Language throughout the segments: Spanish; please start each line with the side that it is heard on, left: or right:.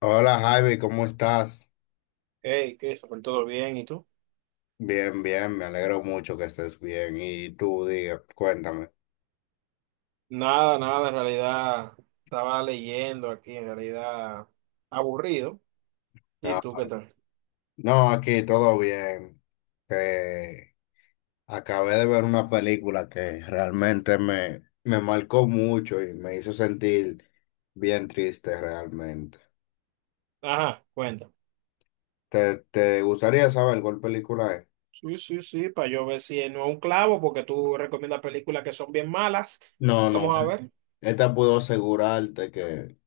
left: Hola Javi, ¿cómo estás?
right: Hey, Christopher, ¿todo bien? ¿Y tú?
left: Bien, bien, me alegro mucho que estés bien. Y tú, diga, cuéntame.
right: Nada, nada, en realidad estaba leyendo aquí, en realidad aburrido. ¿Y
left: Ah,
right: tú qué tal?
left: no, aquí todo bien. Eh, Acabé de ver una película que realmente me marcó mucho y me hizo sentir bien triste realmente.
right: Ajá, cuenta.
left: ¿Te gustaría saber cuál película es?
right: Sí, sí, sí, para yo ver si no es un clavo, porque tú recomiendas películas que son bien malas.
left: No, no,
right: Vamos a ver.
left: esta puedo asegurarte que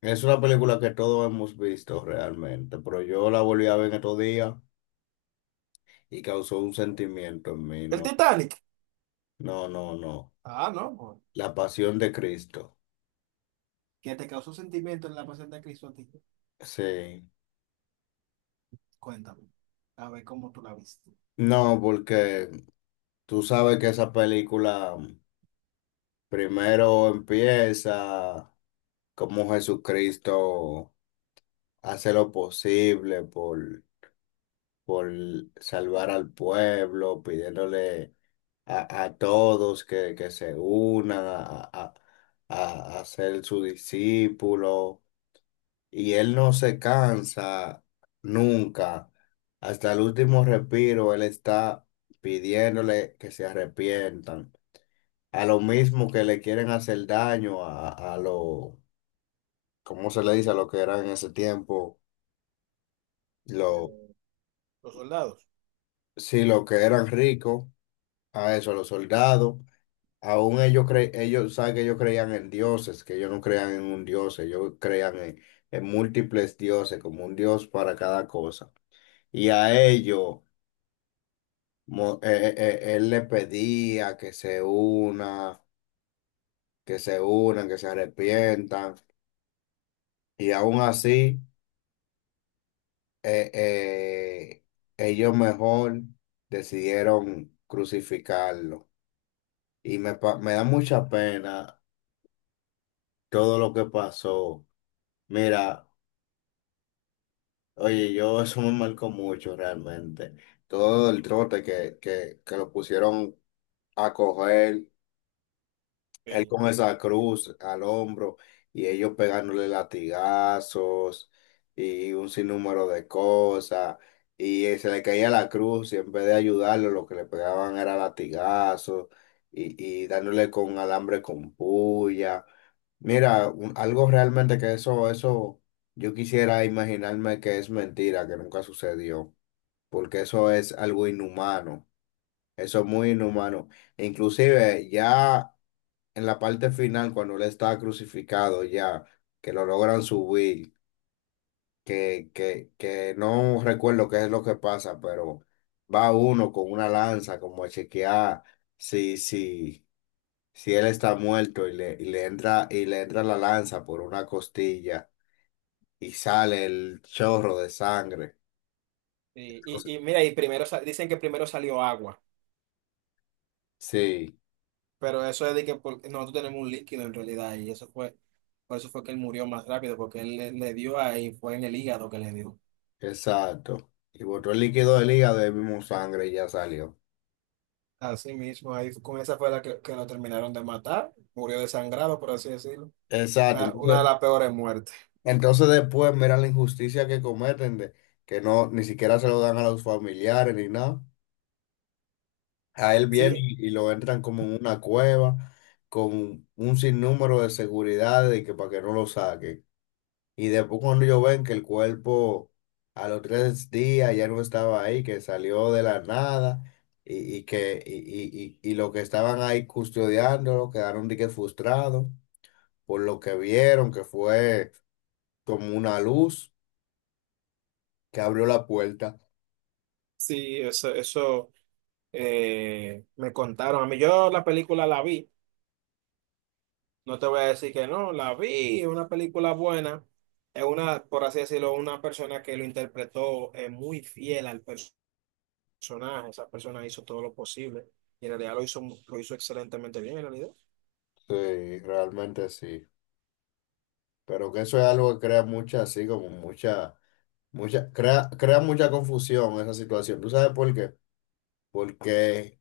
left: es una película que todos hemos visto realmente, pero yo la volví a ver en estos días, y causó un sentimiento en mí.
right: El
left: No,
right: Titanic.
left: no, no, no.
right: Ah, no. Bueno.
left: La pasión de Cristo.
right: ¿Qué te causó sentimiento en la pasión de Cristo a ti?
left: Sí.
right: Cuéntame, a ver cómo tú la viste.
left: No, porque tú sabes que esa película primero empieza como Jesucristo hace lo posible por salvar al pueblo, pidiéndole a todos que se unan a ser su discípulo. Y él no se cansa nunca. Hasta el último respiro, él está pidiéndole que se arrepientan. A lo mismo que le quieren hacer daño a lo, ¿cómo se le dice? A lo que eran en ese tiempo, lo,
right: Eh, los soldados.
left: sí, lo que eran ricos, a eso, a los soldados. Aún ellos cre ellos, saben que ellos creían en dioses, que ellos no creían en un dios, ellos creían en múltiples dioses, como un dios para cada cosa. Y a ellos. Mo- él le pedía que se una, que se unan, que se arrepientan. Y aún así, eh, eh, ellos mejor decidieron crucificarlo. Y me, pa- me da mucha pena todo lo que pasó. Mira, oye, yo eso me marcó mucho realmente. Todo el trote que lo pusieron a coger. Él
right: Sí.
left: con esa cruz al hombro y ellos pegándole latigazos y un sinnúmero de cosas. Y se le caía la cruz y en vez de ayudarlo, lo que le pegaban era latigazos y dándole con alambre con puya. Mira, un- algo realmente que eso, yo quisiera imaginarme que es mentira, que nunca sucedió, porque eso es algo inhumano, eso es muy inhumano. Inclusive ya en la parte final, cuando él está crucificado ya, que lo logran subir, que no recuerdo qué es lo que pasa, pero va uno con una lanza como a chequear si, si, si él está muerto y le entra la lanza por una costilla y sale el chorro de sangre.
right: Y,
left: Entonces-
right: y mira, y primero sa- dicen que primero salió agua.
left: sí,
right: Pero eso es de que por- nosotros tenemos un líquido en realidad y eso fue, por eso fue que él murió más rápido, porque él le, le dio ahí, fue en el hígado que le dio.
left: exacto. Y botó el líquido del hígado y mismo sangre y ya salió.
right: Así mismo, ahí con esa fue la que lo terminaron de matar, murió desangrado, por así decirlo.
left: Exacto.
right: La- Una de
left: Entonces,
right: las peores muertes.
left: entonces después mira la injusticia que cometen de que no ni siquiera se lo dan a los familiares ni nada. A él viene
right: Sí,
left: y lo entran como en una cueva con un sinnúmero de seguridad de que para que no lo saquen. Y después cuando ellos ven que el cuerpo a los tres días ya no estaba ahí, que salió de la nada y, y que y los que estaban ahí custodiándolo quedaron de que frustrados por lo que vieron que fue como una luz que abrió la puerta.
right: sí, eso me contaron. A mí yo la película la vi, no te voy a decir que no, la vi, es una película buena. Es una, por así decirlo, una persona que lo interpretó muy fiel al personaje personaje, esa persona hizo todo lo posible y en realidad lo hizo excelentemente bien en realidad.
left: Sí, realmente sí. Pero que eso es algo que crea mucha, así como mucha, mucha, crea, crea mucha confusión esa situación. ¿Tú sabes por qué? Porque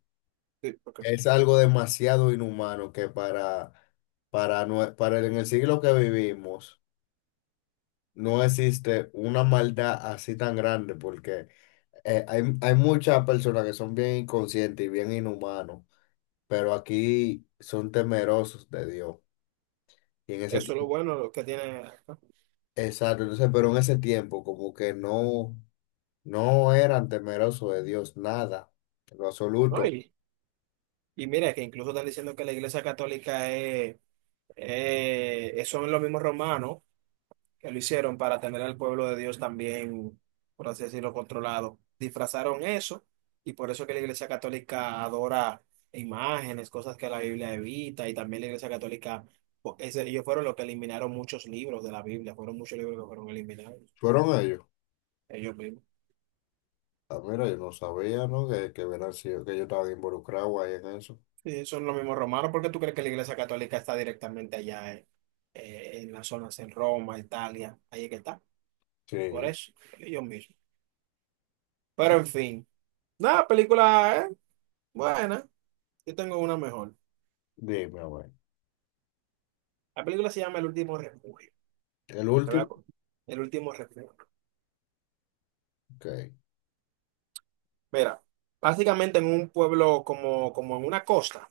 right: Sí, porque
left: es algo demasiado inhumano que para, nue- para el- en el siglo que vivimos no existe una maldad así tan grande porque hay muchas personas que son bien inconscientes y bien inhumanos, pero aquí son temerosos de Dios. Y en ese
right: eso es lo bueno, lo que tiene.
left: exacto, entonces, pero en ese tiempo como que no, no eran temerosos de Dios, nada, en lo
right: ¿No?
left: absoluto.
right: Y mira, que incluso están diciendo que la Iglesia Católica es- son los mismos romanos. Que lo hicieron para tener al pueblo de Dios también, por así decirlo, controlado. Disfrazaron eso y por eso que la Iglesia Católica adora imágenes, cosas que la Biblia evita y también la Iglesia Católica, po- ese- ellos fueron los que eliminaron muchos libros de la Biblia, fueron muchos libros que fueron eliminados,
left: Fueron ellos.
right: ellos mismos.
left: Ah, mira, yo no sabía, ¿no? Que, hubieran sido- que yo estaba involucrado ahí en eso.
right: Sí, son los mismos romanos, ¿por qué tú crees que la Iglesia Católica está directamente allá en las zonas en Roma, Italia? Ahí es que está, por
left: Sí,
right: eso, ellos mismos. Pero en fin, nada, película, buena. Yo tengo una mejor.
left: dime, a ver.
right: La película se llama El último refugio.
left: El
right: Te voy a
left: último,
right: co- El último refugio.
left: ok.
right: Mira, básicamente en un pueblo como, como en una costa.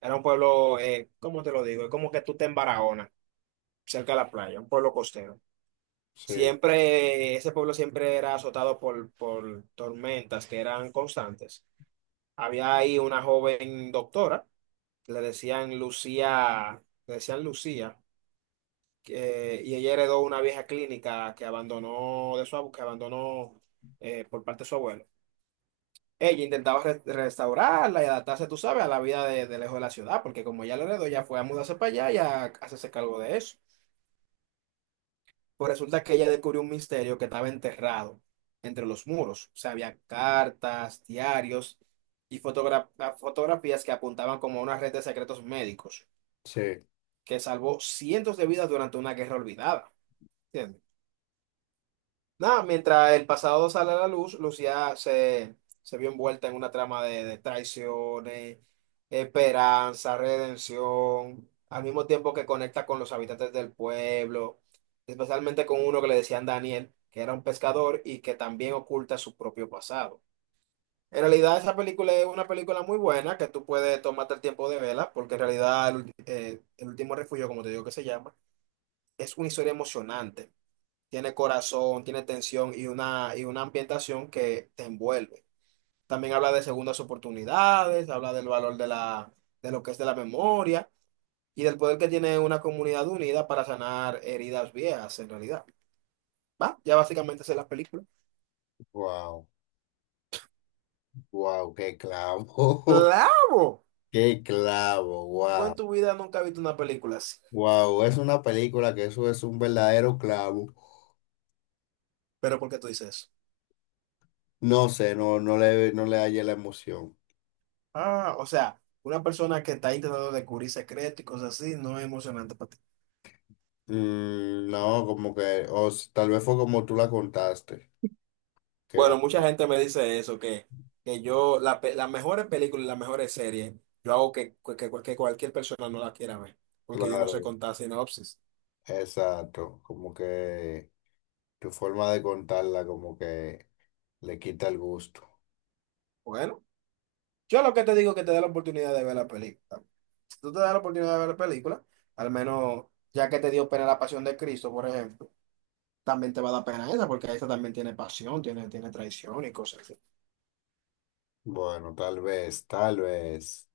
right: Era un pueblo, ¿cómo te lo digo? Es como que tú te en Barahona, cerca de la playa, un pueblo costero.
left: Sí,
right: Siempre, ese pueblo siempre era azotado por tormentas que eran constantes. Había ahí una joven doctora, le decían Lucía, que- y ella heredó una vieja clínica que abandonó de su abu- que abandonó por parte de su abuelo. Ella intentaba re- restaurarla y adaptarse, tú sabes, a la vida de lejos de la ciudad, porque como ella lo heredó, ya fue a mudarse para allá y a hacerse cargo de eso. Pues resulta que ella descubrió un misterio que estaba enterrado entre los muros. O sea, había cartas, diarios y fotogra- fotografías que apuntaban como a una red de secretos médicos
left: sí.
right: que salvó cientos de vidas durante una guerra olvidada. ¿Entiendes? Nada, mientras el pasado sale a la luz, Lucía se, se vio envuelta en una trama de traiciones, esperanza, redención, al mismo tiempo que conecta con los habitantes del pueblo, especialmente con uno que le decían Daniel, que era un pescador y que también oculta su propio pasado. En realidad, esa película es una película muy buena que tú puedes tomarte el tiempo de verla, porque en realidad el, ulti- El último refugio, como te digo que se llama, es una historia emocionante, tiene corazón, tiene tensión y una ambientación que te envuelve. También habla de segundas oportunidades, habla del valor de la, de lo que es de la memoria y del poder que tiene una comunidad unida para sanar heridas viejas en realidad. ¿Va? Ya básicamente esa es la película.
left: Wow, wow, qué clavo.
right: ¡Claro!
left: Qué clavo,
right: Tú en
left: wow.
right: tu vida nunca has visto una película así.
left: Wow, es una película que eso es un verdadero clavo.
right: ¿Pero por qué tú dices eso?
left: No sé, no, no le hallé la emoción.
right: Ah, o sea, una persona que está intentando descubrir secretos y cosas así no es emocionante para ti.
left: Mm, no, como que, o s- tal vez fue como tú la contaste, que no,
right: Bueno, mucha gente me dice eso, que yo, la pe- las mejores películas y las mejores series, yo hago que, que cualquier persona no la quiera ver, porque yo no sé
left: claro,
right: contar sinopsis.
left: exacto, como que tu forma de contarla como que le quita el gusto.
right: Bueno, yo lo que te digo es que te dé la oportunidad de ver la película. Si tú te das la oportunidad de ver la película, al menos ya que te dio pena la pasión de Cristo, por ejemplo, también te va a dar pena esa, porque esa también tiene pasión, tiene, tiene traición y cosas así.
left: Bueno, tal vez, tal vez.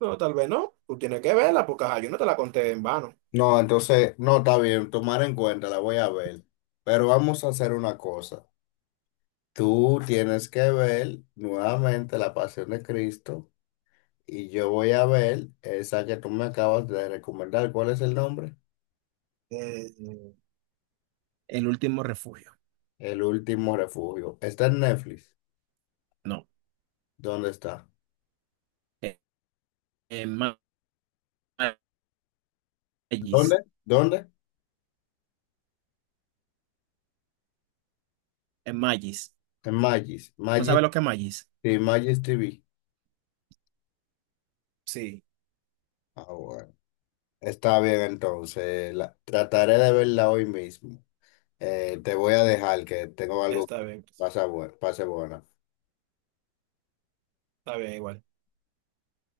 right: No, tal vez no, tú tienes que verla, porque ajá, yo no te la conté en vano.
left: No, entonces, no, está bien, tomar en cuenta, la voy a ver, pero vamos a hacer una cosa. Tú tienes que ver nuevamente La Pasión de Cristo y yo voy a ver esa que tú me acabas de recomendar. ¿Cuál es el nombre?
right: Eh, El último refugio.
left: El último refugio. Está en Netflix.
right: No.
left: ¿Dónde está?
right: Eh, más.
left: ¿Dónde?
right: Magis.
left: ¿Dónde?
right: Magis.
left: En Magis.
right: ¿No
left: Magis,
right: sabe lo que es Magis?
left: sí, Magis TV.
right: Sí,
left: Ah, bueno. Está bien, entonces. La- trataré de verla hoy mismo. Te voy a dejar que tengo algo
right: está
left: que
right: bien.
left: pasa, bu- pase buena.
right: Está bien igual.